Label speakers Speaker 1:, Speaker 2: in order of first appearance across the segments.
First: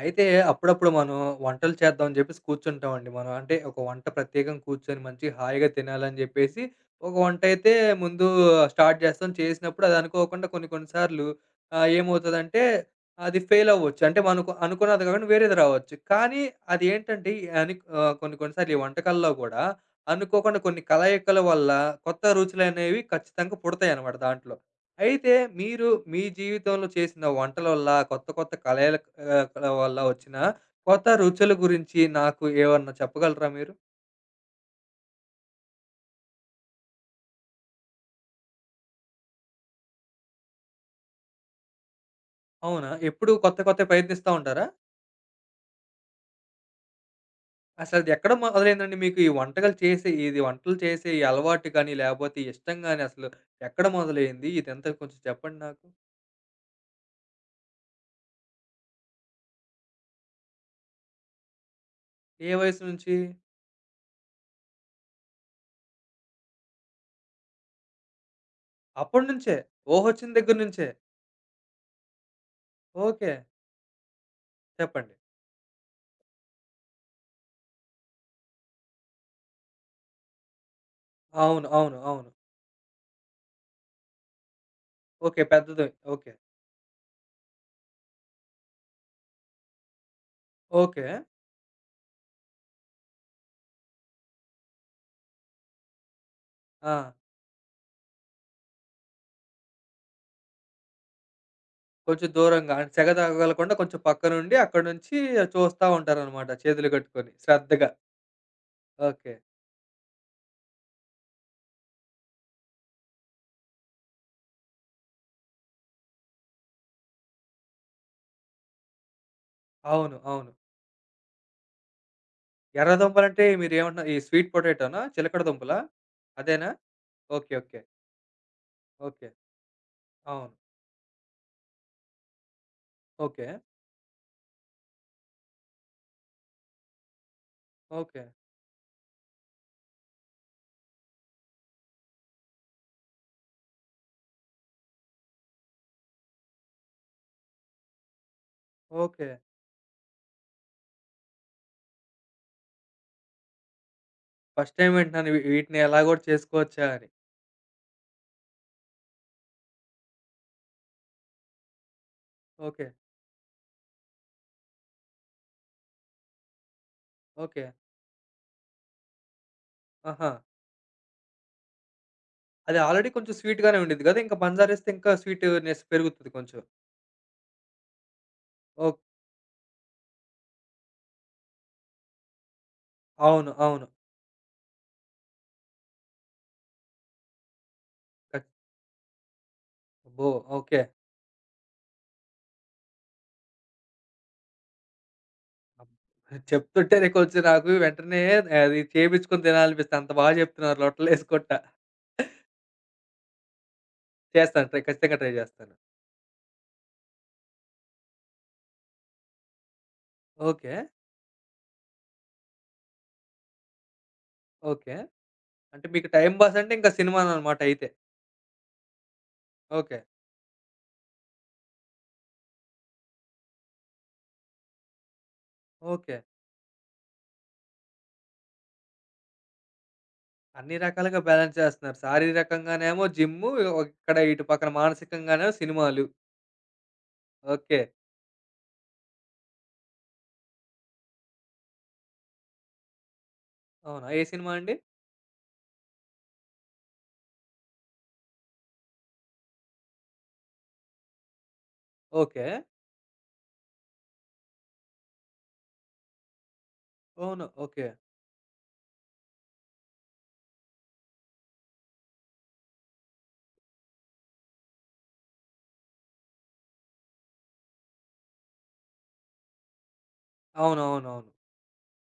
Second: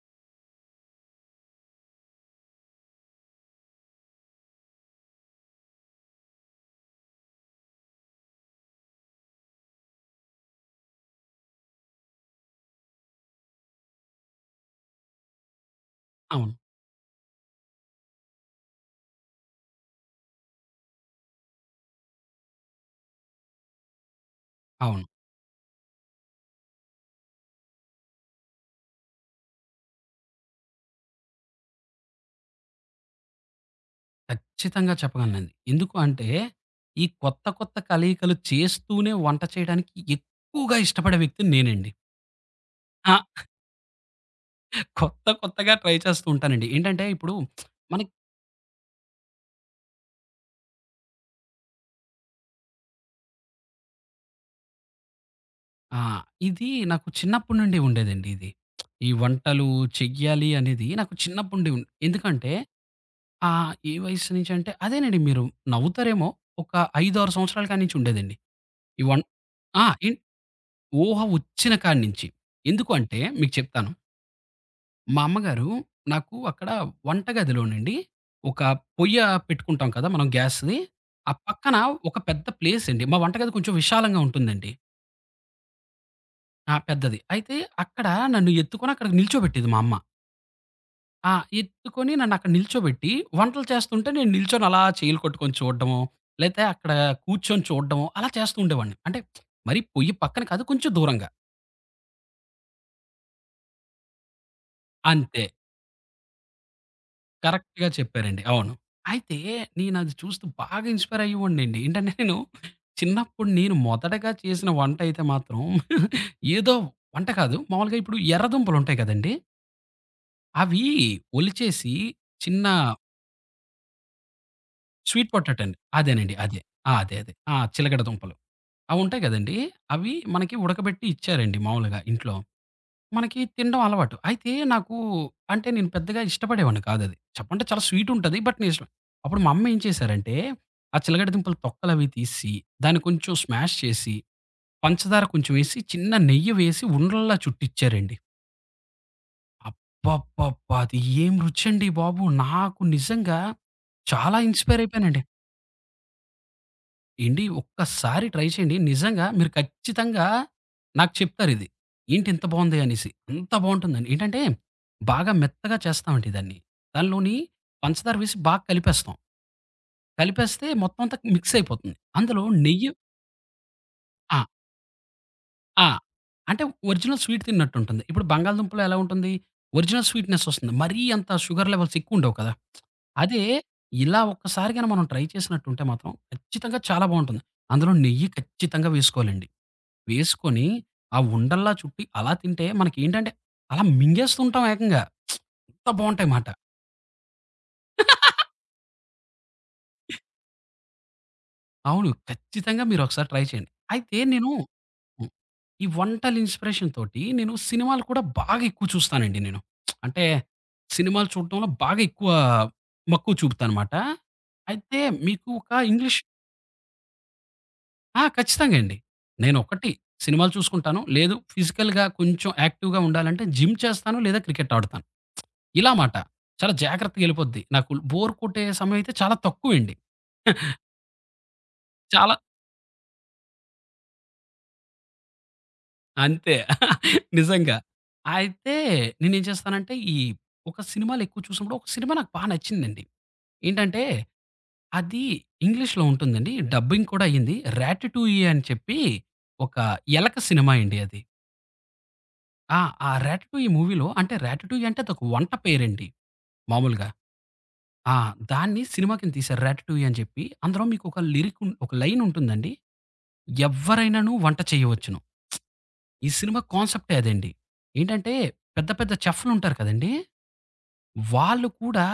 Speaker 1: అయితే అప్పుడప్పుడు మనం వంటలు చేద్దాం అని చెప్పేసి కూర్చుంటామండి మనం. అంటే ఒక వంట ప్రత్యేకంగా కూర్చొని మంచి హాయిగా తినాలని చెప్పేసి ఒక వంట అయితే ముందు స్టార్ట్ చేస్తాం. చేసినప్పుడు అది అనుకోకుండా కొన్ని కొన్ని సార్లు ఏమవుతదంటే అది ఫెయిల్ అవ్వచ్చు. అంటే మనకు అనుకున్నది కాకుండా వేరేది రావచ్చు. కానీ
Speaker 2: అవును.
Speaker 1: అది ఏంటంటే అని కొన్ని కొన్ని సార్లు ఈ వంటకాల్లో కూడా అనుకోకుండా కొన్ని కలయికల వల్ల కొత్త రుచులనేవి ఖచ్చితంగా పుడతాయన్నమాట దాంట్లో.
Speaker 2: అవును.
Speaker 1: అయితే మీరు మీ జీవితంలో చేసిన వంటల వల్ల, కొత్త కొత్త కళల కళ వల్ల వచ్చిన కొత్త రుచుల గురించి నాకు ఏమన్నా చెప్పగలరా మీరు?
Speaker 2: ఖచ్చితంగా చెప్పగలనండి. ఎందుకు అంటే, ఈ కొత్త, కొత్త కలయికలు చేస్తూనే వంట చేయడానికి ఎక్కువగా ఇష్టపడే వ్యక్తి నేనండి.
Speaker 1: అవునా?
Speaker 2: ఆ!
Speaker 1: ఎప్పుడు కొత్త కొత్తవి ప్రయత్నిస్తా ఉంటారా?
Speaker 2: కొత్త, కొత్తగా ట్రై చేస్తూ ఉంటానండి. ఏంటంటే ఇప్పుడు
Speaker 1: అసలది
Speaker 2: మనకి
Speaker 1: ఎక్కడ మొదలైందండి మీకు ఈ వంటకాలు చేసే వంటలు చేసే ఈ అలవాటు గాని, లేపోతే ఈ ఇష్టం గాని అసలు ఎక్కడ మొదలైంది? ఇదంతా కొంచెం చెప్పండి నాకు.
Speaker 2: ఆహ్, ఇది నాకు చిన్నప్పటి నుండి ఉండేదండి ఇది. ఈ వంటలు చెయ్యాలి అనేది నాకు చిన్నప్పటి నుండి ఉం
Speaker 1: ఏ
Speaker 2: ఎందుకంటే
Speaker 1: వయసు నుంచి?
Speaker 2: ఏ వయసు నుంచి అంటే అదేనండి మీరు నవ్వుతారేమో ఒక 5, 6 సంవత్సరాల కాడ్నుంచి ఉండేదండి. ఈ వన్
Speaker 1: అప్పటినుంచే.
Speaker 2: ఆ! ఎన్
Speaker 1: ఊహొచ్చిన దగ్గర నుంచే.
Speaker 2: ఊహ వచ్చిన కాడ్నుంచి. ఎందుకు అంటే
Speaker 1: ఓకే.
Speaker 2: మీకు చెప్తాను.
Speaker 1: చెప్పండి.
Speaker 2: మా అమ్మగారు నాకు అక్కడ వంటగదిలోనండి ఒక పొయ్య పెట్టుకుంటాం కదా మనం గ్యాస్‌ది. ఆ
Speaker 1: అవును,
Speaker 2: పక్కన
Speaker 1: అవును,
Speaker 2: ఒక
Speaker 1: అవును.
Speaker 2: పెద్ద ప్లేస్ అండి. మా వంటగది కొంచెం విశాలంగా ఉంటుందండి.
Speaker 1: ఓకే. పెద్దది. ఓకే,
Speaker 2: ఆ! పెద్దది. అయితే అక్కడ నన్ను ఎత్తుకొని అక్కడ నిల్చోబెట్టేది మా అమ్మ.
Speaker 1: ఓకే.
Speaker 2: ఆ! ఎత్తుకొని నన్ను అక్కడ నిల్చోబెట్టి వంటలు చేస్తుంటే నేను నిల్చొని అలా చేయిలు కొట్టుకొని చూడడమో, లేతే అక్కడ
Speaker 1: ఆ!
Speaker 2: కూర్చొని చూడడమో అలా చేస్తూ ఉండేవాడిని. అంటే మరి పొయ్యి పక్కన కాదు కొంచెం దూరంగా.
Speaker 1: కొంచెం దూరంగా అంటే సెగ తగలకుండా కొంచెం పక్కనుండి అక్కడి నుంచి
Speaker 2: అంతే.
Speaker 1: చూస్తా ఉంటారనమాట చేతులు కట్టుకొని
Speaker 2: కరెక్ట్‌గా
Speaker 1: శ్రద్ధగా.
Speaker 2: చెప్పారండి. అవును.
Speaker 1: ఓకే.
Speaker 2: అయితే నేనది చూస్తూ బాగా ఇన్‌స్పైర్ అయ్యేవాడినండి. ఏంటంటే నేను చిన్నప్పుడు నేను మొదటగా చేసిన వంట అయితే మాత్రం ఏదో వంట కాదు. మామూలుగా ఇప్పుడు ఎర్రదుంపలుంటాయి కదండీ!
Speaker 1: అవును, అవును.
Speaker 2: అవి ఒలిచేసి చిన్న
Speaker 1: ఎర్ర దుంపలంటే మీరేమంటున్నారు? ఈ స్వీట్ పొటాటోనా?
Speaker 2: స్వీట్
Speaker 1: చిలకడ
Speaker 2: పొటాటో అండి.
Speaker 1: దుంపలా?
Speaker 2: అదేనండి. అదే.
Speaker 1: అదేనా?
Speaker 2: ఆ! అదే. అదే.
Speaker 1: ఓకే,
Speaker 2: ఆ!
Speaker 1: ఓకే,
Speaker 2: చిలకడ దుంపలు. అవుంటాయి
Speaker 1: ఓకే.
Speaker 2: కదండీ! అవి
Speaker 1: అవును.
Speaker 2: మనకి ఉడకబెట్టి ఇచ్చారండి మామూలుగా ఇంట్లో. మనకి
Speaker 1: ఓకే,
Speaker 2: తినడం అలవాటు. అయితే నాకు అంటే నేను పెద్దగా ఇష్టపడేవాడిని కాదది. చెప్పంటే చాలా
Speaker 1: ఓకే,
Speaker 2: స్వీటుంటది. బట్ నేను ఇష్టం. అప్పుడు మా అమ్మ ఏం చేశారంటే, ఆ చిలకడ దుంపలు తొక్కలవి తీసి దాన్ని కొంచెం స్మాష్ చేసి పంచదార కొంచెమేసి, చిన్న నెయ్యి వేసి ఉండల్లా చుట్టిచ్చారండి.
Speaker 1: ఓకే.
Speaker 2: అబ్బబ్బబ్బా! అది ఏం రుచండి బాబు! నాకు నిజంగా చాలా
Speaker 1: ఫస్ట్
Speaker 2: ఇన్‌స్పైర్
Speaker 1: టైమ్
Speaker 2: అయిపోయానండి.
Speaker 1: వింటున్నాను వీటిని ఎలా గూడా చేసుకోవచ్చా అని.
Speaker 2: "ఏండి ఒక్కసారి ట్రై చేయండి. నిజంగా మీరు ఖచ్చితంగా నాకు చెప్తారిది. ఏంటి ఇంత బావుంది"
Speaker 1: ఓకే,
Speaker 2: అనేసి. అంత బావుంటుందండి. ఏంటంటే, బాగా మెత్తగా చేస్తామండి దాన్ని. దానిలోని
Speaker 1: ఓకే.
Speaker 2: పంచదార వేసి బాగా కలిపేస్తాం.
Speaker 1: ఆహా!
Speaker 2: కలిపేస్తే మొత్తం అంతా మిక్స్ అయిపోతుంది. అందులో
Speaker 1: అది
Speaker 2: నెయ్యి
Speaker 1: ఆల్రెడీ కొంచెం స్వీట్‌గానే ఉండిద్ది గదా! ఇంకా
Speaker 2: ఆ!
Speaker 1: పంచదారేస్తే ఇంకా స్వీట్‌నెస్
Speaker 2: ఆ!
Speaker 1: పెరుగుతది కొంచెం.
Speaker 2: అంటే ఒరిజినల్ స్వీట్ తిన్నట్టుంటుంది. ఇప్పుడు బంగాళదుంపలో ఎలా
Speaker 1: ఓహ్!
Speaker 2: ఉంటుంది? ఒరిజినల్ స్వీట్‌నెస్ వస్తుంది. మరీ అంత షుగర్ లెవెల్స్ ఎక్కువుండవు కదా! అదే
Speaker 1: అవును, అవును.
Speaker 2: ఇలా ఒక్కసారి గాని మనం ట్రై చేసినట్టుంటే మాత్రం ఖచ్చితంగా చాలా బావుంటుంది. అందులో నెయ్యి
Speaker 1: కచ్
Speaker 2: ఖచ్చితంగా వేసుకోవాలండి.
Speaker 1: అబ్బో!
Speaker 2: వేసుకొని
Speaker 1: ఓకే.
Speaker 2: ఆ ఉండల్లా చుట్టి అలా తింటే మనకేంటంటే అలా మింగేస్తుంటాం ఏకంగా.
Speaker 1: అబ్
Speaker 2: అంత బావుంటాయి మాట.
Speaker 1: చెప్తుంటేనే కొంచెం నాకు వెంటనే అది చేపించుకొని తినాలనిపిస్తుంది. అంత బాగా చెప్తున్నారు లొట్టలేసుకుంటా.
Speaker 2: అవును. ఖచ్చితంగా మీరొకసారి ట్రై చేయండి. అయితే నేను
Speaker 1: చేస్తాను ట్రై, ఖచ్చితంగా
Speaker 2: హ్మ్.
Speaker 1: ట్రై చేస్తాను.
Speaker 2: ఈ వంటల ఇన్‌స్పిరేషన్ తోటి నేను సినిమాలు కూడా బాగా ఎక్కువ చూస్తానండి నేను. అంటే
Speaker 1: ఓకే,
Speaker 2: సినిమాలు చూడటంలో బాగా ఎక్కువ మక్కువ చూపుతానమాట.
Speaker 1: ఓకే.
Speaker 2: అయితే మీకు ఒక
Speaker 1: అంటే మీకు
Speaker 2: ఇంగ్లీష్
Speaker 1: టైమ్ పాస్ అంటే ఇంకా సినిమాలనమాట అయితే.
Speaker 2: ఆ! ఖచ్చితంగా అండి. నేను ఒకటి
Speaker 1: ఓకే,
Speaker 2: సినిమాలు చూసుకుంటాను. లేదు ఫిజికల్‌గా కొంచెం యాక్టివ్‌గా ఉండాలంటే జిమ్ చేస్తాను లేదా క్రికెట్ ఆడుతాను. ఇలా మాట.
Speaker 1: ఓకే.
Speaker 2: చాలా జాగ్రత్తగా ఎళ్ళిపోద్ది. నాకు బోర్ కొట్టే సమయం అయితే చాలా తక్కువండి.
Speaker 1: అన్ని రకాలుగా బ్యాలెన్స్ చేస్తున్నారు.
Speaker 2: చాలా
Speaker 1: శారీరకంగానేమో జిమ్ము, ఇక్కడ ఇటు పక్కన మానసికంగానేమో సినిమాలు.
Speaker 2: అంతే. నిజంగా.
Speaker 1: ఓకే.
Speaker 2: అయితే నేనేం చేస్తానంటే, ఈ ఒక సినిమాలెక్కువ చూసినప్పుడు, ఒక సినిమా నాకు బా నచ్చిందండి. ఏంటంటే,
Speaker 1: అవునా? ఏ సినిమా అండి?
Speaker 2: అది ఇంగ్లీష్‌లో ఉంటుందండి. డబ్బింగ్ కూడా అయింది. 'రాటటూయి' అని చెప్పి ఒక ఎలక సినిమా అండి అది.
Speaker 1: ఓకే.
Speaker 2: ఆ! ఆ 'రాటటూయి' మూవీలో అంటే 'రాటటూయి' అంటే అదొక వంట పేరండి మామూలుగా.
Speaker 1: అవును. ఓకే.
Speaker 2: ఆ! దాన్ని సినిమా కింద తీశారు 'రాటటూయి' అని చెప్పి. అందులో మీకొక లిరిక్ ఉన్ ఒక లైనుంటుందండి. "ఎవ్వరైనను వంట చేయవచ్చును." ఈ సినిమా కాన్సెప్టే అదండి. ఏంటంటే పెద్ద పెద్ద చెఫ్‌లుంటారు కదండీ!
Speaker 1: అవునవునవును.
Speaker 2: వాళ్ళు కూడా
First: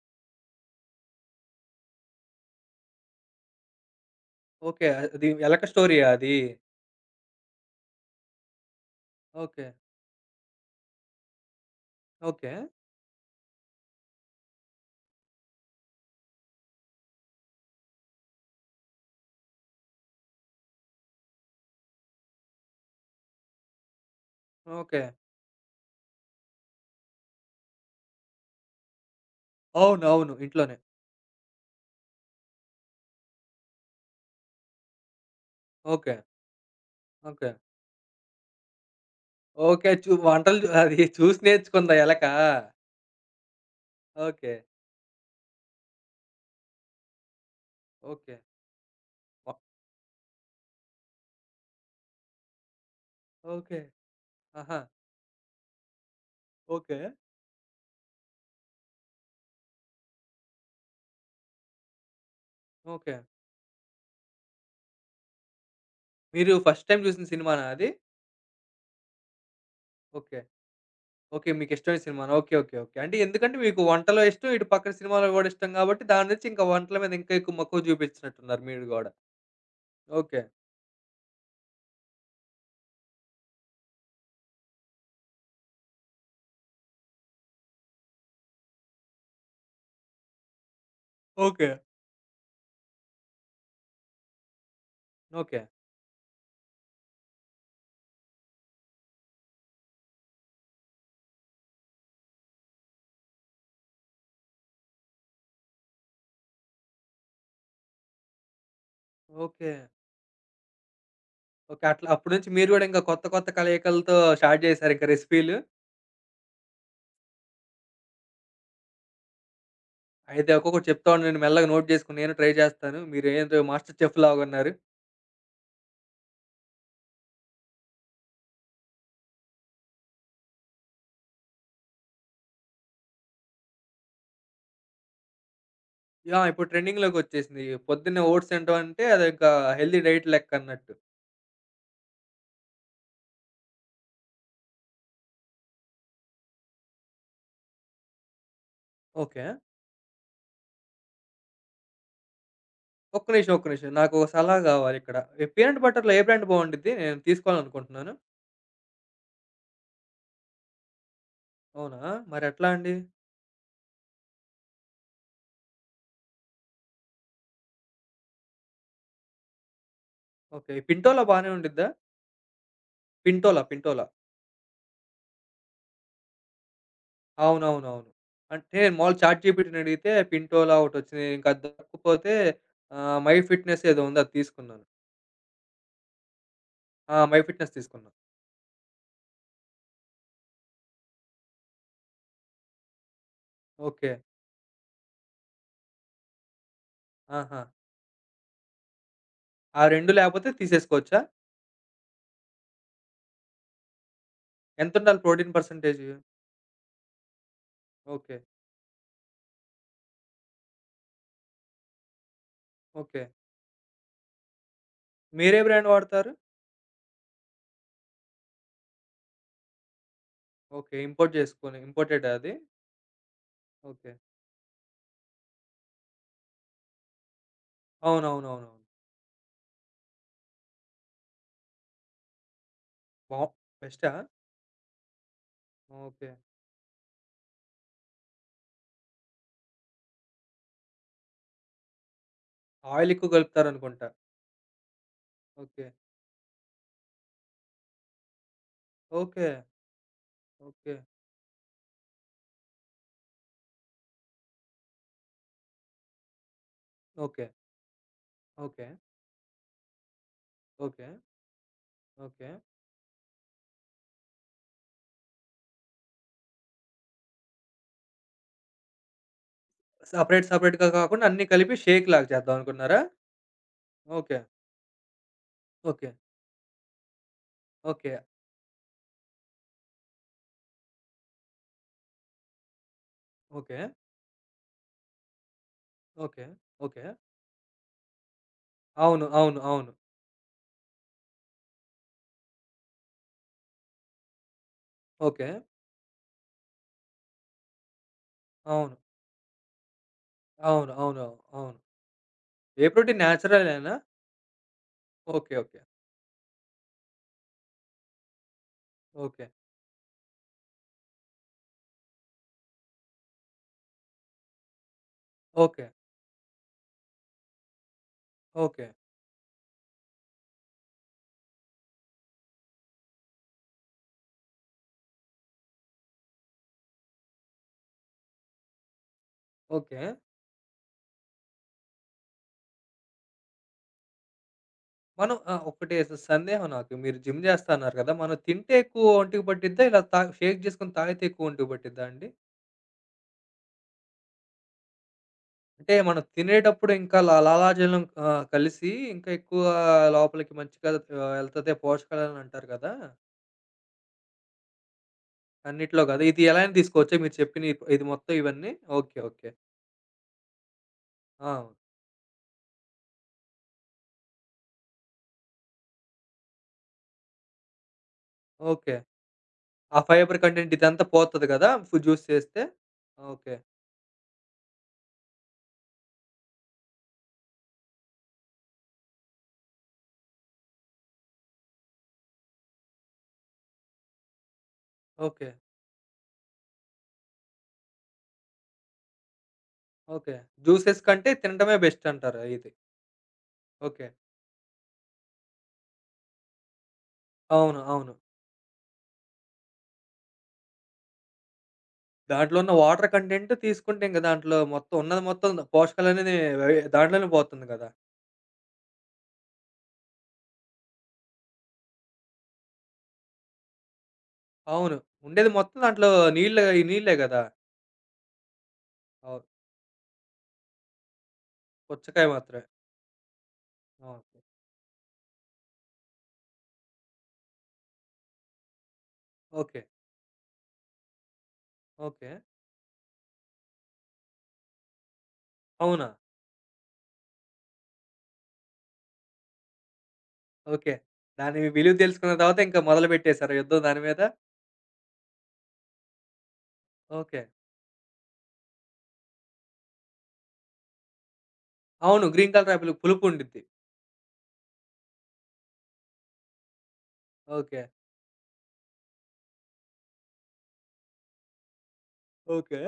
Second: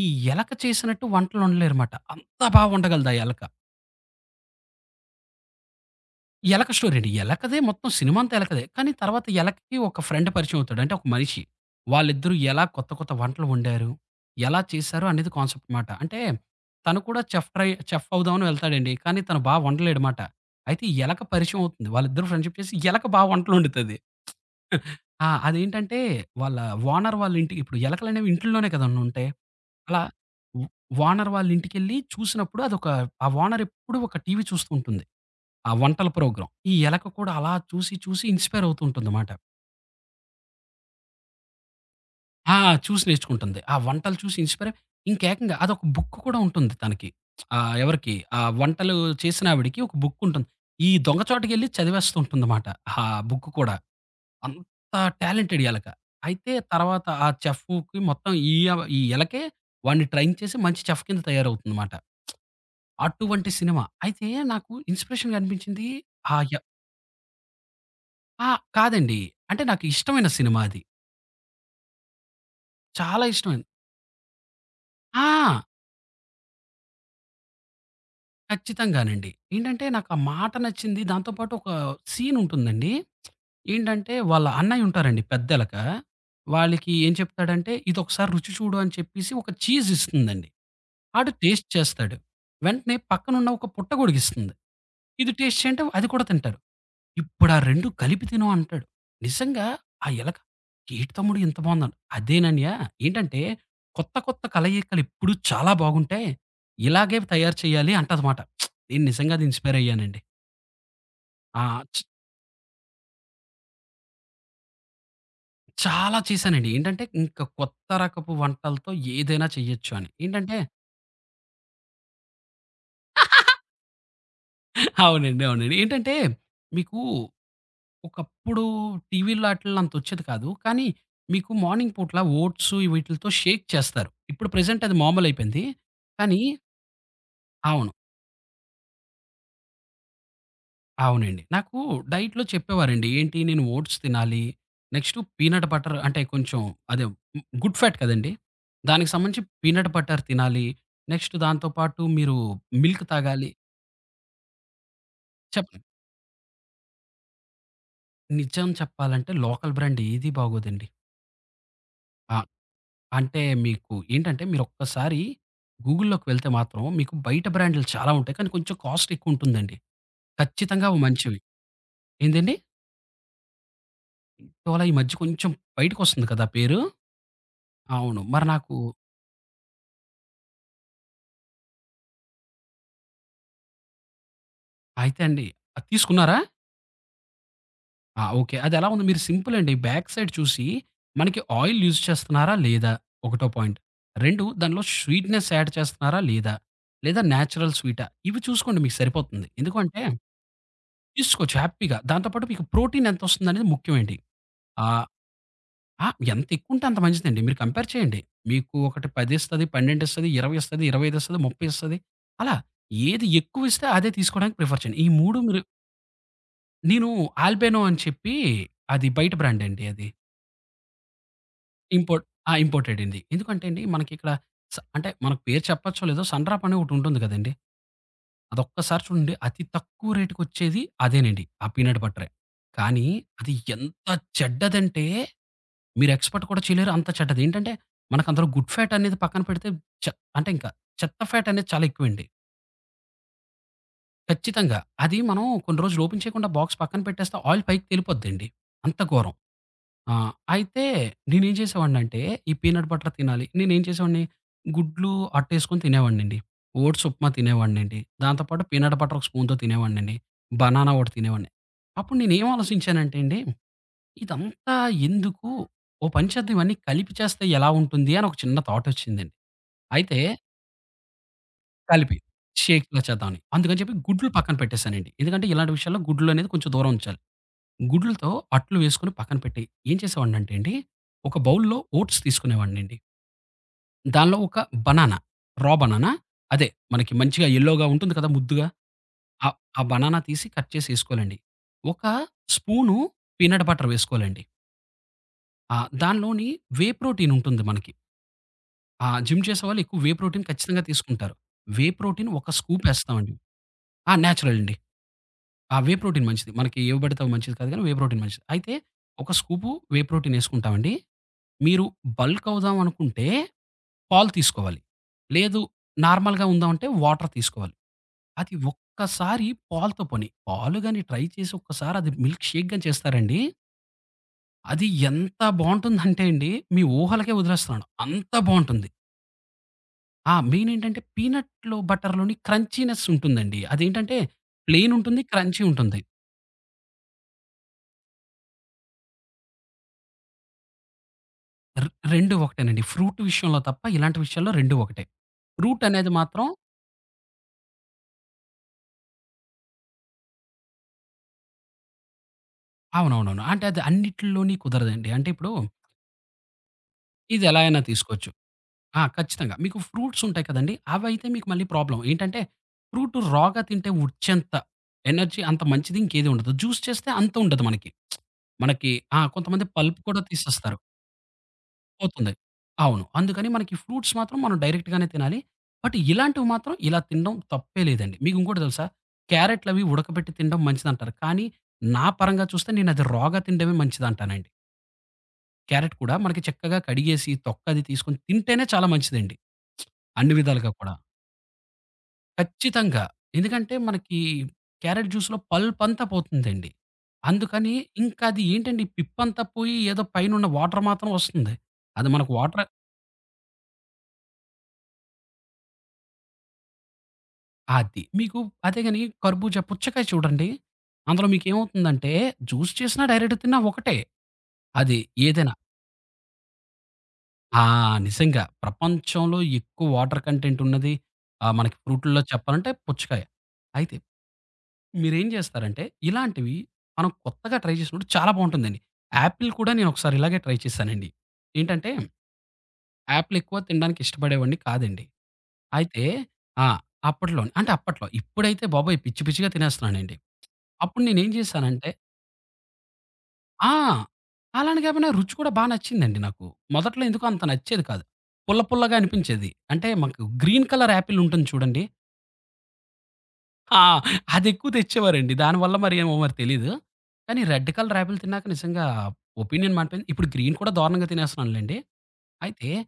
Speaker 2: ఈ ఎలక చేసినట్టు వంటలొండలేరుమాట. అంత బా వండగలదా ఎలక.
Speaker 1: ఓకే. అది ఎలక స్టోరీయా అది?
Speaker 2: ఈ ఎలక స్టోరీ అండి. ఎలకదే మొత్తం సినిమా అంతా ఎలకదే. కానీ తర్వాత
Speaker 1: ఓకే,
Speaker 2: ఎలకకి ఒక ఫ్రెండ్ పరిచయం అవుతాడు. అంటే ఒక మనిషి. వాళ్ళిద్దరూ
Speaker 1: ఓకే,
Speaker 2: ఎలా కొత్త కొత్త వంటలు వండారు? ఎలా చేశారు? అనేది కాన్సెప్ట్ మాట. అంటే తను కూడా చెఫ్ ట్రై చెఫ్ అవుదామని వెళ్తాడండి. కానీ తను బా వండలేడుమాట. అయితే ఈ ఎలక పరిచయం అవుతుంది. వాళ్ళిద్దరూ ఫ్రెండ్‌షిప్ చేసి ఎలక బా వంటలొండుతది.
Speaker 1: ఓకే.
Speaker 2: ఆ! అదేంటంటే వాళ్ళ ఓనర్ వాళ్ళ ఇంటికి ఇప్పుడు ఎలకలనేవి ఇంట్లోనే కదండీ ఉంటాయి. అలా
Speaker 1: అవునవును.
Speaker 2: ఓ
Speaker 1: ఇంట్లోనే.
Speaker 2: ఓనర్ వాళ్ళ ఇంటికెళ్ళి చూసినప్పుడు అదొక ఆ ఓనర్ ఎప్పుడు ఒక టీవీ చూస్తూ ఉంటుంది. ఆ వంటల
Speaker 1: ఓకే,
Speaker 2: ప్రోగ్రామ్. ఈ ఎలక కూడా
Speaker 1: ఓకే,
Speaker 2: అలా చూసి చూసి ఇన్‌స్పైర్ అవుతూ ఉంటుందమాట.
Speaker 1: ఓకే. చు వంటలు జు అది చూసి నేర్చుకుందా ఎలకా?
Speaker 2: ఆ! చూసి నేర్చుకుంటుంది. ఆ వంటలు చూసి
Speaker 1: ఓకే,
Speaker 2: ఇన్‌స్పైర్ అయి ఇంకేకంగా అదొక బుక్ కూడా ఉంటుంది తనకి. ఎవరికి
Speaker 1: ఓకే.
Speaker 2: ఆ వంటలు
Speaker 1: వ
Speaker 2: చేసినావిడకి ఒక బుక్ ఉంటుంది. ఈ దొంగ చాటుకెళ్ళి చదివేస్తూ ఉంటుందమాట. ఆ బుక్ కూడా.
Speaker 1: ఓకే. ఆహా!
Speaker 2: అంత టాలెంటెడ్ ఎలక. అయితే
Speaker 1: ఓకే,
Speaker 2: తర్వాత ఆ చెఫ్‌కి మొత్తం ఈ యవ్ ఈ ఎలకే వాడిని ట్రైన్ చేసి మంచి చెఫ్ కింద తయారవుతుందన్నమాట.
Speaker 1: ఓకే.
Speaker 2: అటువంటి సినిమా. అయితే నాకు ఇన్‌స్పిరేషన్‌గా అనిపించింది ఆ!
Speaker 1: మీరు
Speaker 2: య
Speaker 1: ఫస్ట్ టైమ్ చూసిన సినిమానా అది?
Speaker 2: ఆ! కాదండి. అంటే నాకు ఇష్టమైన
Speaker 1: ఓకే,
Speaker 2: సినిమా అది.
Speaker 1: ఓకే. మీకిష్టమైన సినిమానా? Okay, okay, okay. అంటే
Speaker 2: చాలా
Speaker 1: ఎందుకంటే
Speaker 2: ఇష్టమైంది.
Speaker 1: మీకు వంటలో ఇష్టం, ఇటు పక్కన సినిమాలు గూడా
Speaker 2: ఆ!
Speaker 1: ఇష్టం గాబట్టి దాని నుంచి ఇంకా వంటల మీద ఇంకా ఎక్కువ మక్కువ చూపిచ్చినట్టున్నారు మీరు గూడా.
Speaker 2: ఖచ్చితంగానండి. ఏంటంటే నాకు ఆ
Speaker 1: ఓకే,
Speaker 2: మాట నచ్చింది. దాంతో పాటు ఒక సీన్ ఉంటుందండి. ఏంటంటే వాళ్ళ అన్నయ్య ఉంటారండి పెద్దెలక. వాళ్ళకి ఏం చెప్తాడంటే, "ఇదొకసారి రుచి చూడు" అని చెప్పేసి ఒక చీజ్ ఇస్తుందండి. ఆడు టేస్ట్
Speaker 1: ఓకే,
Speaker 2: చేస్తాడు. వెంటనే పక్కనున్న ఒక పుట్టగొడుగిస్తుంది. "ఇది టేస్ట్
Speaker 1: ఓకే,
Speaker 2: చేయి" అంటే అది కూడా తింటారు. "ఇప్పుడు ఆ 2 కలిపి తిను" అంటాడు. నిజంగా ఆ ఎలక, "ఏటి తమ్ముడు ఇంత బావుందన్" అదేనన్నయ్య ఏంటంటే కొత్త కొత్త కలయికలు ఎప్పుడు చాలా బాగుంటాయి. ఇలాగే తయారు చేయాలి అంటదమాట. నేను నిజంగా అది
Speaker 1: ఓకే,
Speaker 2: ఇన్‌స్పైర్ అయ్యానండి.
Speaker 1: ఓకే.
Speaker 2: ఆ! చ
Speaker 1: అట్లా అప్పటి నుంచి మీరు గూడా ఇంకా కొత్త కొత్త కలయికలతో స్టార్ట్ జేసారింక రెసిపీలు?
Speaker 2: చాలా చేశానండి. ఏంటంటే ఇంక కొత్త రకపు వంటలతో ఏదైనా చెయ్యొచ్చు అని.
Speaker 1: అయితే
Speaker 2: ఏంటంటే
Speaker 1: ఒక్కొక్కటి చెప్తా ఉండండి. నేను మెల్లగా నోట్ జేసుకొని నేను ట్రై జేస్తాను. మీరేదో మాస్టర్ చెఫ్ లాగున్నారు.
Speaker 2: అవునండి. అవునండి. ఏంటంటే మీకు ఒకప్పుడు టీవీ‌ల్లో ఆటిల్లో అంత వచ్చేది కాదు. కానీ మీకు మార్నింగ్ పూట్ల ఓట్స్ వీటిలతో షేక్ చేస్తారు. ఇప్పుడు ప్రెజెంట్ అది మామూలయిపోయింది.
Speaker 1: ఆ!
Speaker 2: కానీ
Speaker 1: ఇప్పుడు ట్రెండింగ్‌లోకొచ్చేసింది.
Speaker 2: అవును.
Speaker 1: పొద్దున్నే ఓట్స్ తినటం అంటే అదింకా హెల్తీ డైట్ లెక్కన్నట్టు.
Speaker 2: అవునండి. నాకు డైట్‌లో చెప్పేవారండి. ఏంటి నేను ఓట్స్ తినాలి. నెక్స్టు పీనట్ బటర్ అంటే కొంచెం అదే గుడ్ ఫ్యాట్ కదండీ! దానికి సంబంధించి
Speaker 1: ఓకే.
Speaker 2: పీనట్ బటర్ తినాలి. నెక్స్ట్ దాంతో పాటు మీరు మిల్క్
Speaker 1: ఒక్క
Speaker 2: తాగాలి.
Speaker 1: నిమిషం, ఒక్క నిమిషం. నాకు ఒక సలహా గావాలిక్కడ. ఈ
Speaker 2: చెప్
Speaker 1: పీనట్ బటర్‌లో ఏ బ్రాండ్ బావుండిద్ది? నేను తీసుకోవాలనుకుంటున్నాను.
Speaker 2: నిజం చెప్పాలంటే లోకల్ బ్రాండ్ ఏది బాగోదండి.
Speaker 1: అవునా?
Speaker 2: ఆ!
Speaker 1: మరెట్లా అండి?
Speaker 2: అంటే మీకు ఏంటంటే మీరొక్కసారి గూగుల్‌లోకి వెళ్తే మాత్రం మీకు బయట బ్రాండ్‌లు చాలా ఉంటాయి. కానీ కొంచెం కాస్ట్ ఎక్కువుంటుందండి.
Speaker 1: ఓకే.
Speaker 2: ఖచ్చితంగా అవి
Speaker 1: పింటోలా
Speaker 2: మంచివి.
Speaker 1: బానే ఉండిద్దా?
Speaker 2: ఏందండి?
Speaker 1: పింటోలా, పింటోలా.
Speaker 2: ఇటీవల ఈ మధ్య కొంచెం బయటకొస్తుంది కదా పేరు.
Speaker 1: అవునవునవును.
Speaker 2: అవును. మరి నాకు
Speaker 1: అంటే మాములు చాట్ జీపీటీనడిగితే పింటోలా ఒకటొచ్చింది. ఇంకా అది దొరక్కపోతే మై ఫిట్‌నెస్ ఏదో ఉంది అది తీసుకున్నాను.
Speaker 2: అయితే అండి అది తీసుకున్నారా?
Speaker 1: ఆ! మై ఫిట్‌నెస్ తీసుకున్నా.
Speaker 2: ఆ! ఓకే. అదెలా ఉంది? మీరు సింపుల్ అండి. బ్యాక్ సైడ్ చూసి మనకి ఆయిల్ యూజ్ చేస్తున్నారా? లేదా? ఒకటో పాయింట్.
Speaker 1: ఓకే.
Speaker 2: 2 దానిలో స్వీట్‌నెస్ యాడ్ చేస్తున్నారా? లేదా? లేదా
Speaker 1: ఆహా!
Speaker 2: నేచురల్ స్వీటా? ఇవి చూసుకోండి మీకు సరిపోతుంది.
Speaker 1: ఆ
Speaker 2: ఎందుకంటే
Speaker 1: 2 లేకపోతే తీసేసుకోవచ్చా?
Speaker 2: తీసుకోవచ్చు హ్యాపీగా. దాంతో పాటు మీకు ప్రోటీన్ ఎంతొస్తుందనేది ముఖ్యమండి. ఆహ్,
Speaker 1: ఎంతుండాలి ప్రోటీన్ పర్సెంటేజ్?
Speaker 2: ఆ! ఎంత ఎక్కువుంటే అంత మంచిదండి. మీరు కంపేర్ చేయండి.
Speaker 1: ఓకే,
Speaker 2: మీకు ఒకటి 10 ఇస్తది, 12 ఇస్తది, 20 ఇస్తది, 25 ఇస్తది, 30 ఇస్తది. అలా
Speaker 1: ఓకే.
Speaker 2: ఏది ఎక్కువిస్తే అదే తీసుకోవడానికి ప్రిఫర్ చేయండి. ఈ 3
Speaker 1: మీరే
Speaker 2: మీరు
Speaker 1: బ్రాండ్ వాడతారు?
Speaker 2: నేను 'ఆల్బెనో' అని చెప్పి అది బయట బ్రాండ్ అండి అది.
Speaker 1: ఓకే. ఇంపోర్ట్ చేసుకొని
Speaker 2: ఇంపోర్ట్
Speaker 1: ఇంపోర్టెడా
Speaker 2: ఆ!
Speaker 1: అది?
Speaker 2: ఇంపోర్టెడ్ అండి. ఎందుకంటే అండి
Speaker 1: ఓకే.
Speaker 2: మనకిక్కడ స అంటే మనకు పేరు చెప్పచ్చో లేదో సన్‌డ్రాప్ అని ఒకటి ఉంటుంది కదండీ.
Speaker 1: అవునవునవునవును.
Speaker 2: అదొక్కసారి చూడండి అతి తక్కువ రేట్‌కొచ్చేది అదేనండి. ఆ పీనట్ బటరే. కానీ
Speaker 1: వావ్!
Speaker 2: అది ఎంత
Speaker 1: బెస్టా?
Speaker 2: చెడ్డదంటే మీరు
Speaker 1: ఓకే.
Speaker 2: ఎక్స్‌పెక్ట్ కూడా చేయలేరు అంత చెడ్డది. ఏంటంటే మనకు అందులో గుడ్ ఫ్యాట్ అనేది పక్కన పెడితే చె అంటే ఇంకా చెత్త ఫ్యాట్ అనేది చాలా ఎక్కువండి.
Speaker 1: ఆయిల్ ఎక్కువ కలుపుతారనుకుంటా.
Speaker 2: ఖచ్చితంగా. అది మనం కొన్ని
Speaker 1: ఓకే,
Speaker 2: రోజులు ఓపెన్ చేయకుండా బాక్స్ పక్కన పెట్టేస్తే ఆయిల్ పైకి తేలిపోద్దండి. అంత ఘోరం.
Speaker 1: ఓకే,
Speaker 2: ఆ! అయితే
Speaker 1: ఓకే,
Speaker 2: నేనేం చేసేవాడినంటే, ఈ పీనట్ బటర్ తినాలి. నేనేం చేసేవాడిని, గుడ్లు అట్టేసుకొని తినేవాడినండి. ఓట్స్ ఉప్మా
Speaker 1: ఓకే,
Speaker 2: తినేవాడినండి. దాంతో పాటు
Speaker 1: ఓకే,
Speaker 2: పీనట్ బటర్ ఒక స్పూన్‌తో తినేవాడినండి. బనానా
Speaker 1: ఓకే,
Speaker 2: ఒకటి తినేవాడిని. అప్పుడు నేనేం
Speaker 1: ఓకే.
Speaker 2: ఆలోచించానంటే అండి, ఇదంతా ఎందుకు? ఓ పని చేద్దాం ఇవన్నీ కలిపి చేస్తే ఎలా ఉంటుంది అని ఒక చిన్న థాటొచ్చిందండి. అయితే
Speaker 1: సెపరేట్ సెపరేట్‌గా కాకుండా అన్నీ కలిపి షేక్
Speaker 2: కలిపి
Speaker 1: లాగా చేద్దామనుకున్నారా?
Speaker 2: షేక్‌లా చేద్దామని. అందుకని చెప్పి గుడ్లు
Speaker 1: ఓకే,
Speaker 2: పక్కన పెట్టేసానండి. ఎందుకంటే ఇలాంటి విషయాల్లో
Speaker 1: ఓకే,
Speaker 2: గుడ్లనేది కొంచెం దూరం ఉంచాలి.
Speaker 1: ఓకే,
Speaker 2: గుడ్లుతో అట్లు వేసుకొని పక్కన పెట్టి ఏం చేసేవాడినంటే అండి, ఒక బౌల్‌లో ఓట్స్ తీసుకునేవాడినండి.
Speaker 1: ఓకే,
Speaker 2: దానిలో ఒక బనానా, రా బనానా
Speaker 1: ఓకే,
Speaker 2: అదే
Speaker 1: ఓకే.
Speaker 2: మనకి మంచిగా యెల్లోగా ఉంటుంది కదా! ముద్దుగా.
Speaker 1: అవును,
Speaker 2: ఆ
Speaker 1: అవును,
Speaker 2: ఆ
Speaker 1: అవును.
Speaker 2: బనానా తీసి కట్ చేసి ఏసుకోవాలండి. ఒక స్పూను పీనట్ బటర్ వేసుకోవాలండి.
Speaker 1: ఓకే.
Speaker 2: దానిలోని వే ప్రోటీన్ ఉంటుంది మనకి.
Speaker 1: అవును,
Speaker 2: ఆ జిమ్ చేసేవాళ్ళు ఎక్కువ వే ప్రోటీన్ ఖచ్చితంగా
Speaker 1: అవును, అవును,
Speaker 2: తీసుకుంటారు.
Speaker 1: అవును.
Speaker 2: వే ప్రోటీన్ ఒక స్కూప్
Speaker 1: వే ప్రోటీన్
Speaker 2: ఏస్తామండి.
Speaker 1: నేచురలేనా?
Speaker 2: ఆ! నేచురల్ అండి.
Speaker 1: ఓకే,
Speaker 2: ఆ
Speaker 1: ఓకే,
Speaker 2: వే ప్రోటీన్ మంచిది. మనకి ఏవి పడితే అవి మంచిది కాదు కానీ వే ప్రోటీన్ మంచిది. అయితే ఒక
Speaker 1: ఓకే,
Speaker 2: స్కూపు వే ప్రోటీన్ ఏసుకుంటామండి. మీరు బల్క్ అవుదాం అనుకుంటే పాలు తీసుకోవాలి. లేదు
Speaker 1: ఓకే,
Speaker 2: నార్మల్‌గా ఉందామంటే వాటర్ తీసుకోవాలి. అది
Speaker 1: ఓకే,
Speaker 2: ఒక్కసారి పాలుతో పని. పాలు గాని ట్రై చేసి ఒక్కసారి అది మిల్క్ షేక్ గాని చేస్తారండి. అది ఎంత బావుంటుందంటే అండి మీ ఊహలకే వదిలేస్తున్నాను. అంత బావుంటుంది.
Speaker 1: ఓకే.
Speaker 2: ఆ! మెయిన్ ఏంటంటే పీనట్‌లో బటర్‌లోని క్రంచీనెస్ ఉంటుందండి. అదేంటంటే ప్లెయిన్ ఉంటుంది.
Speaker 1: మనం
Speaker 2: క్రంచీ
Speaker 1: ఒకటి
Speaker 2: ఉంటుంది.
Speaker 1: సందేహం నాకు. మీరు జిమ్ చేస్తా అన్నారు కదా! మనం తింటే ఎక్కువ ఒంటికి పట్టిద్దా? ఇలా షేక్ చేసుకొని తాగితే ఎక్కువ ఒంటికి
Speaker 2: రె
Speaker 1: పట్టిద్దా అండి?
Speaker 2: 2 ఒకటేనండి. ఫ్రూట్ విషయంలో తప్ప ఇలాంటి విషయాల్లో 2 ఒకటే. ఫ్రూట్
Speaker 1: అంటే
Speaker 2: అనేది
Speaker 1: మనం
Speaker 2: మాత్రం
Speaker 1: తినేటప్పుడు ఇంకా లాలాజలం కలిసి ఇంకా ఎక్కువ లోపలికి మంచిగా ఎళ్తది పోషకాలని అంటారు కదా!
Speaker 2: అవునవునవును. అంటే అది అన్నిటిలోని కుదరదండి. అంటే ఇప్పుడు
Speaker 1: అన్నిట్లో కదా! ఇది ఎలా అయినా తీసుకోవచ్చా? మీరు
Speaker 2: ఇది ఎలా
Speaker 1: చెప్పిన ఇ
Speaker 2: అయినా
Speaker 1: ఇది
Speaker 2: తీసుకోవచ్చు.
Speaker 1: మొత్తం ఇవన్నీ?
Speaker 2: ఆ!
Speaker 1: Okay, okay.
Speaker 2: ఖచ్చితంగా. మీకు ఫ్రూట్స్ ఉంటాయి కదండీ! అవైతే మీకు
Speaker 1: ఆ!
Speaker 2: మళ్ళీ ప్రాబ్లమ్. ఏంటంటే ఫ్రూట్ రా‌గా తింటే వచ్చేంత ఎనర్జీ అంత మంచిది ఇంకేది ఉండదు. జ్యూస్ చేస్తే అంత ఉండదు మనకి. మనకి
Speaker 1: ఓకే.
Speaker 2: ఆ! కొంతమంది పల్ప్
Speaker 1: ఆ
Speaker 2: కూడా
Speaker 1: ఫైబర్ కంటెంట్
Speaker 2: తీసేస్తారు.
Speaker 1: ఇదంతా పోతది కదా! జ్యూస్
Speaker 2: పోతుంది.
Speaker 1: చేస్తే?
Speaker 2: అవును. అందుకని
Speaker 1: ఓకే,
Speaker 2: మనకి ఫ్రూట్స్ మాత్రం మనం డైరెక్ట్‌గానే తినాలి. బట్ ఇలాంటివి మాత్రం ఇలా తినడం తప్పే లేదండి. మీకు ఇంకోటి తెలుసా? క్యారెట్‌లవి ఉడకబెట్టి తినడం మంచిదంటారు. కానీ నా పరంగా చూస్తే నేనది రా‌గా తినడమే మంచిదంటానండి.
Speaker 1: ఓకే,
Speaker 2: క్యారెట్ కూడా మనకి చక్కగా కడిగేసి తొక్కది తీసుకొని తింటేనే చాలా మంచిదండి. అన్ని
Speaker 1: ఓకే.
Speaker 2: విధాలుగా కూడా.
Speaker 1: జ్యూసెస్ కంటే తినడమే బెస్టంటారు ఇది.
Speaker 2: ఖచ్చితంగా. ఎందుకంటే
Speaker 1: ఓకే.
Speaker 2: మనకి క్యారెట్ జ్యూస్‌లో పల్పంతా పోతుందండి. అందుకని
Speaker 1: అవును, అవును.
Speaker 2: ఇంకది ఏంటండి పిప్పంతా పోయి ఏదో పైనున్న వాటర్ మాత్రం వస్తుంది. అది మనకు
Speaker 1: దాంట్లో
Speaker 2: వాటర్
Speaker 1: ఉన్న వాటర్ కంటెంట్ తీసుకుంటే ఇంక దాంట్లో మొత్తం ఉన్నది మొత్తం పోషకాలనేది వే దాంట్లోనే పోతుంది గదా!
Speaker 2: అది. మీకు అదే గాని కర్బూజా, పుచ్చకాయ చూడండి. అందులో మీకేమవుతుందంటే జ్యూస్ చేసినా, డైరెక్ట్ తిన్నా ఒకటే.
Speaker 1: అవును.
Speaker 2: అది
Speaker 1: ఉండేది
Speaker 2: ఏదైనా.
Speaker 1: మొత్తం దాంట్లో నీళ్ళు ఈ నీళ్ళే గదా!
Speaker 2: ఆ! నిజంగా. ప్రపంచంలో
Speaker 1: అవును.
Speaker 2: ఎక్కువ వాటర్ కంటెంట్ ఉన్నది మనకి ఫ్రూట్‌ల్లో
Speaker 1: పుచ్చకాయ మాత్రమే.
Speaker 2: చెప్పాలంటే పుచ్చకాయ. అయితే
Speaker 1: ఓకే,
Speaker 2: మీరేం చేస్తారంటే, ఇలాంటివి మనం కొత్తగా ట్రై చేసినప్పుడు చాలా బావుంటుందండి. యాపిల్ కూడా
Speaker 1: ఓకే,
Speaker 2: నేనొకసారి ఇలాగే ట్రై చేశానండి. ఏంటంటే,
Speaker 1: ఓకే.
Speaker 2: యాపిల్ ఎక్కువ తినడానికి ఇష్టపడేవాడిని కాదండి. అయితే
Speaker 1: అవునా?
Speaker 2: ఆ! అప్పట్లోనే. అంటే అప్పట్లో. ఇప్పుడైతే బాబోయ్! పిచ్చి పిచ్చిగా తినేస్తున్నానండి.
Speaker 1: ఓకే.
Speaker 2: అప్పుడు నేనేం
Speaker 1: దాని
Speaker 2: చేశానంటే
Speaker 1: విలువ తెలుసుకున్న తర్వాత ఇంకా మొదలుపెట్టేసారా
Speaker 2: ఆ!
Speaker 1: యుద్ధం దాని మీద?
Speaker 2: అలాని కాపోయినా రుచి కూడా బా నచ్చిందండి నాకు. మొదట్లో ఎందుకో
Speaker 1: ఓకే.
Speaker 2: అంత నచ్చేది కాదు. పుల్ల పుల్లగా అనిపించేది. అంటే, మాకు గ్రీన్ కలర్ యాపిల్ ఉంటుంది చూడండి?
Speaker 1: అవును. గ్రీన్ కలర్ ఆపిల్ పులుపు ఉండిద్ది.
Speaker 2: ఆ! అదెక్కువ తెచ్చేవారండి. దానివల్ల మరి ఏమో మరి తెలీదు. కానీ రెడ్
Speaker 1: ఓకే,
Speaker 2: కలర్ యాపిల్ తిన్నాక నిజంగా ఒపీనియన్ మారిపోయింది. ఇప్పుడు గ్రీన్ కూడా దారుణంగా తినేస్తున్నానులెండి. అయితే
Speaker 1: ఓకే.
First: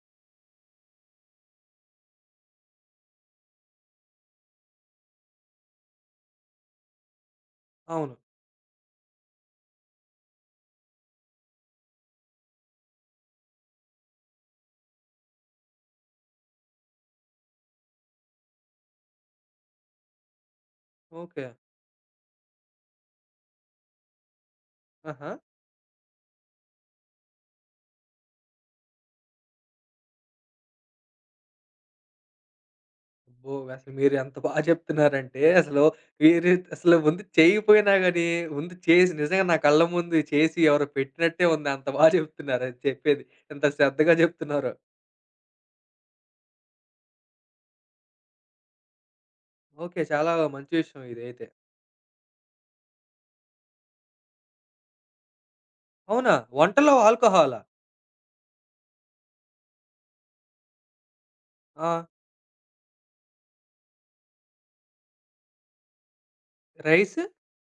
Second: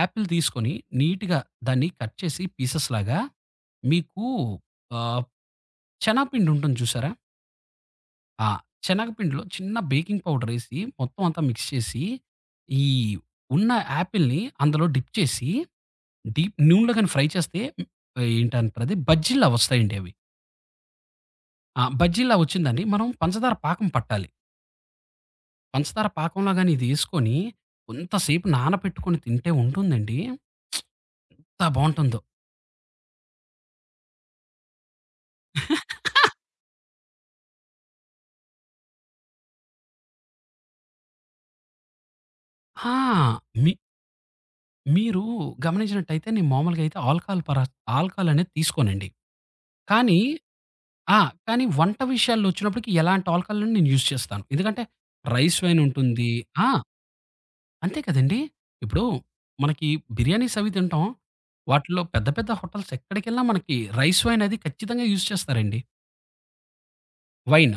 Speaker 2: యాపిల్ తీసుకొని నీట్‌గా దాన్ని కట్ చేసి పీసెస్‌లాగా మీకు ఆహ్, శనగపిండి ఉంటుంది చూసారా?
Speaker 1: అవును.
Speaker 2: ఆ! శనగపిండిలో చిన్న బేకింగ్ పౌడర్ ఏసి మొత్తం అంతా మిక్స్ చేసి, ఈ ఉన్న యాపిల్‌ని అందులో డిప్ చేసి, డీప్ నూనెలో గాని ఫ్రై చేస్తే ఏంటంటారది బజ్జీల్లా వస్తాయండి అవి.
Speaker 1: ఓకే.
Speaker 2: ఆ! బజ్జీలా వచ్చిందండి. మనం పంచదార పాకం పట్టాలి.
Speaker 1: ఆహా!
Speaker 2: పంచదార పాకంలో గాని ఇదేసుకొని, కొంతసేపు నానపెట్టుకొని తింటే ఉంటుందండి. ఎంత బావుంటుందో.
Speaker 1: అబ్బో! అసలు మీరు ఎంత బా చెప్తున్నారంటే అసలు మీరు అసలు ముందు చేయకపోయినా గాని, ముందు చేసి నిజంగా నా కళ్ళ ముందు చేసి ఎవరో పెట్టినట్టే ఉంది. అంత బా చెప్తున్నారు అది చెప్పేది.
Speaker 2: ఆ!
Speaker 1: ఎంత
Speaker 2: మీ
Speaker 1: శ్రద్ధగా చెప్తున్నారో.
Speaker 2: మీరు గమనించినట్టయితే నేను మామూలుగా అయితే ఆల్కహాల్ పరాస్ ఆల్కహాల్ అనేది తీసుకోనండి.
Speaker 1: ఓకే.
Speaker 2: కానీ
Speaker 1: చాలా మంచి విషయం
Speaker 2: ఆ!
Speaker 1: ఇదైతే.
Speaker 2: కానీ వంట విషయాల్లో వచ్చినప్పటికి ఎలాంటి ఆల్కహాల్‌ని నేను యూజ్ చేస్తాను. ఎందుకంటే రైస్ వైన్ ఉంటుంది.
Speaker 1: అవునా?
Speaker 2: ఆ!
Speaker 1: వంటలో ఆల్కహాలా?
Speaker 2: అంతే కదండీ! ఇప్పుడు మనకి బిర్యానీస్ అవి తింటాం.
Speaker 1: ఆ!
Speaker 2: వాటిల్లో పెద్ద పెద్ద హోటల్స్ ఎక్కడికెళ్ళినా మనకి రైస్ వైన్ అది ఖచ్చితంగా యూజ్ చేస్తారండి.
Speaker 1: Rice?
Speaker 2: Wine,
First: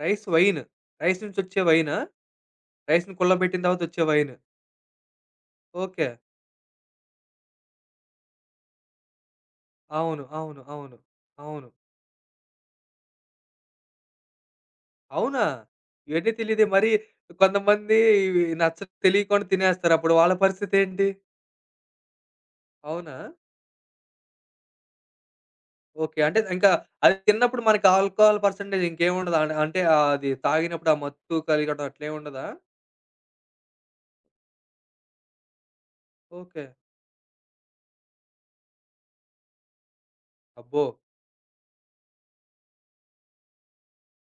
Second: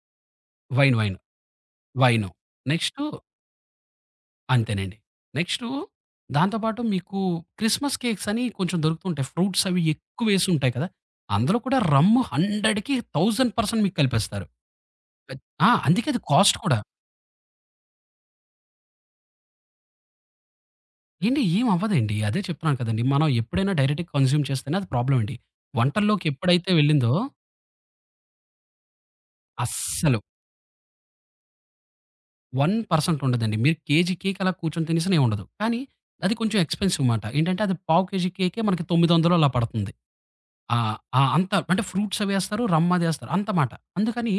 Speaker 1: rice wine.
Speaker 2: Wine, wine,
Speaker 1: rice నుంచి వచ్చే వైనా?
Speaker 2: వైను. నెక్స్టు
Speaker 1: రైస్‌ని కుళ్ళబెట్టిన తర్వాత వచ్చే వైన్.
Speaker 2: అంతేనండి. Next
Speaker 1: okay.
Speaker 2: దాంతో పాటు మీకు క్రిస్మస్ కేక్స్ అని కొంచెం దొరుకుతుంటాయి. ఫ్రూట్స్ అవి
Speaker 1: అవును,
Speaker 2: ఎక్కువేసి
Speaker 1: అవును,
Speaker 2: ఉంటాయి కదా!
Speaker 1: అవును,
Speaker 2: అందులో
Speaker 1: అవును.
Speaker 2: కూడా రమ్ము 100కి 1000% మీకు కలిపేస్తారు. కచ్
Speaker 1: అవునా?
Speaker 2: ఆ! అందుకే అది
Speaker 1: ఇవన్నీ
Speaker 2: కాస్ట్
Speaker 1: తెలీదే.
Speaker 2: కూడా.
Speaker 1: మరి కొంతమంది ఇవి నచ్చక తెలియకుండా తినేస్తారు. అప్పుడు వాళ్ళ పరిస్థితేంటి?
Speaker 2: ఏండి ఏం అవ్వదండి. అదే చెప్తున్నాను కదండీ!
Speaker 1: అవునా?
Speaker 2: మనం ఎప్పుడైనా డైరెక్ట్‌గా కన్జ్యూమ్ చేస్తేనే అది ప్రాబ్లమ్ అండి.
Speaker 1: ఓకే.
Speaker 2: వంటల్లోకి
Speaker 1: అంటే ఇంకా
Speaker 2: ఎప్పుడైతే వెళ్ళిందో
Speaker 1: అది తిన్నప్పుడు మనకి ఆల్కహాల్ పర్సెంటేజ్ ఇంకేముండదా? అంటే
Speaker 2: అస్సలు
Speaker 1: అది తాగినప్పుడు ఆ మత్తు కలగడం అట్లేముండదా?
Speaker 2: 1% ఉండదండి. మీరు కేజీ కేక్ అలా కూర్చొని తినేసినా ఏముండదు. కానీ అది కొంచెం
Speaker 1: ఓకే.
Speaker 2: ఎక్స్‌పెన్సివ్ మాట. ఏంటంటే అది పావు కేజీ కేకే మనకి 900 అలా పడుతుంది. ఆ!
Speaker 1: అబ్బో!
Speaker 2: ఆ! అంత అంటే ఫ్రూట్స్ అవేస్తారు, రమ్మదేస్తారు అంతమాట. అందుకని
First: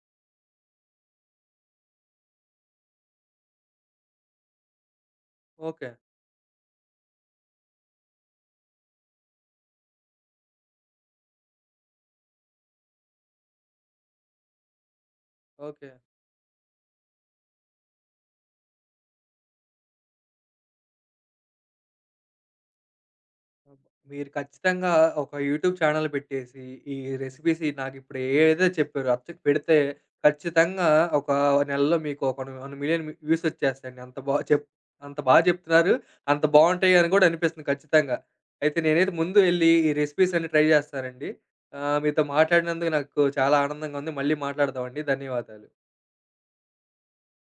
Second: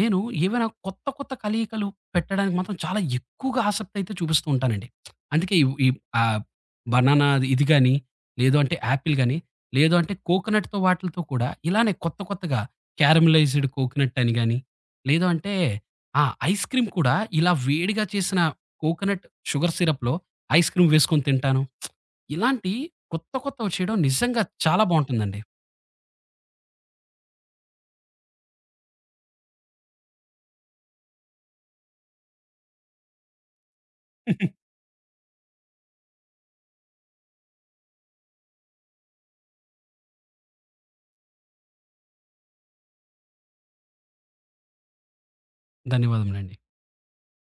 Speaker 2: నేను ఏవైనా కొత్త, కొత్త కలయికలు పెట్టడానికి మాత్రం చాలా ఎక్కువగా ఆసక్తయితే చూపిస్తూ ఉంటానండి. అందుకే ఇవ్ ఈ
Speaker 1: ఓకే,
Speaker 2: ఆహ్, బనానా అది- ఇది గాని, లేదు అంటే యాపిల్ గాని, లేదు అంటే కోకోనట్‌తో వాటిలతో కూడా ఇలానే కొత్త, కొత్తగా క్యారమిలైజ్డ్ కోకోనట్ అని గాని, లేదు అంటే
Speaker 1: ఓకే.
Speaker 2: ఆ! ఐస్ క్రీమ్ కూడా ఇలా వేడిగా చేసిన కోకోనట్ షుగర్ సిరప్‌లో ఐస్ క్రీమ్ వేసుకొని తింటాను. ఇలాంటి కొత్త, కొత్తవి చేయడం
Speaker 1: మీరు
Speaker 2: నిజంగా చాలా
Speaker 1: ఖచ్చితంగా ఒక
Speaker 2: బావుంటుందండి.
Speaker 1: యూట్యూబ్ ఛానల్ పెట్టేసి, ఈ రెసిపీస్ నాకిప్పుడు ఏదైతే చెప్పారో అచ్చకి పెడితే ఖచ్చితంగా ఒక నెలలో మీకు ఒక 1,000,000 వ్యూస్ వచ్చేస్తాయండి. అంత బా చెప్తున్నారు. అంత బావుంటాయి అని కూడా అనిపిస్తుంది ఖచ్చితంగా. అయితే నేనైతే ముందు ఎళ్లి ఈ రెసిపీస్ అన్నీ ట్రై చేస్తానండి. మీతో మాట్లాడినందుకు నాకు చాలా ఆనందంగా ఉంది. మళ్ళీ మాట్లాడదామండి. ధన్యవాదాలు.
Speaker 2: ధన్యవాదములండి.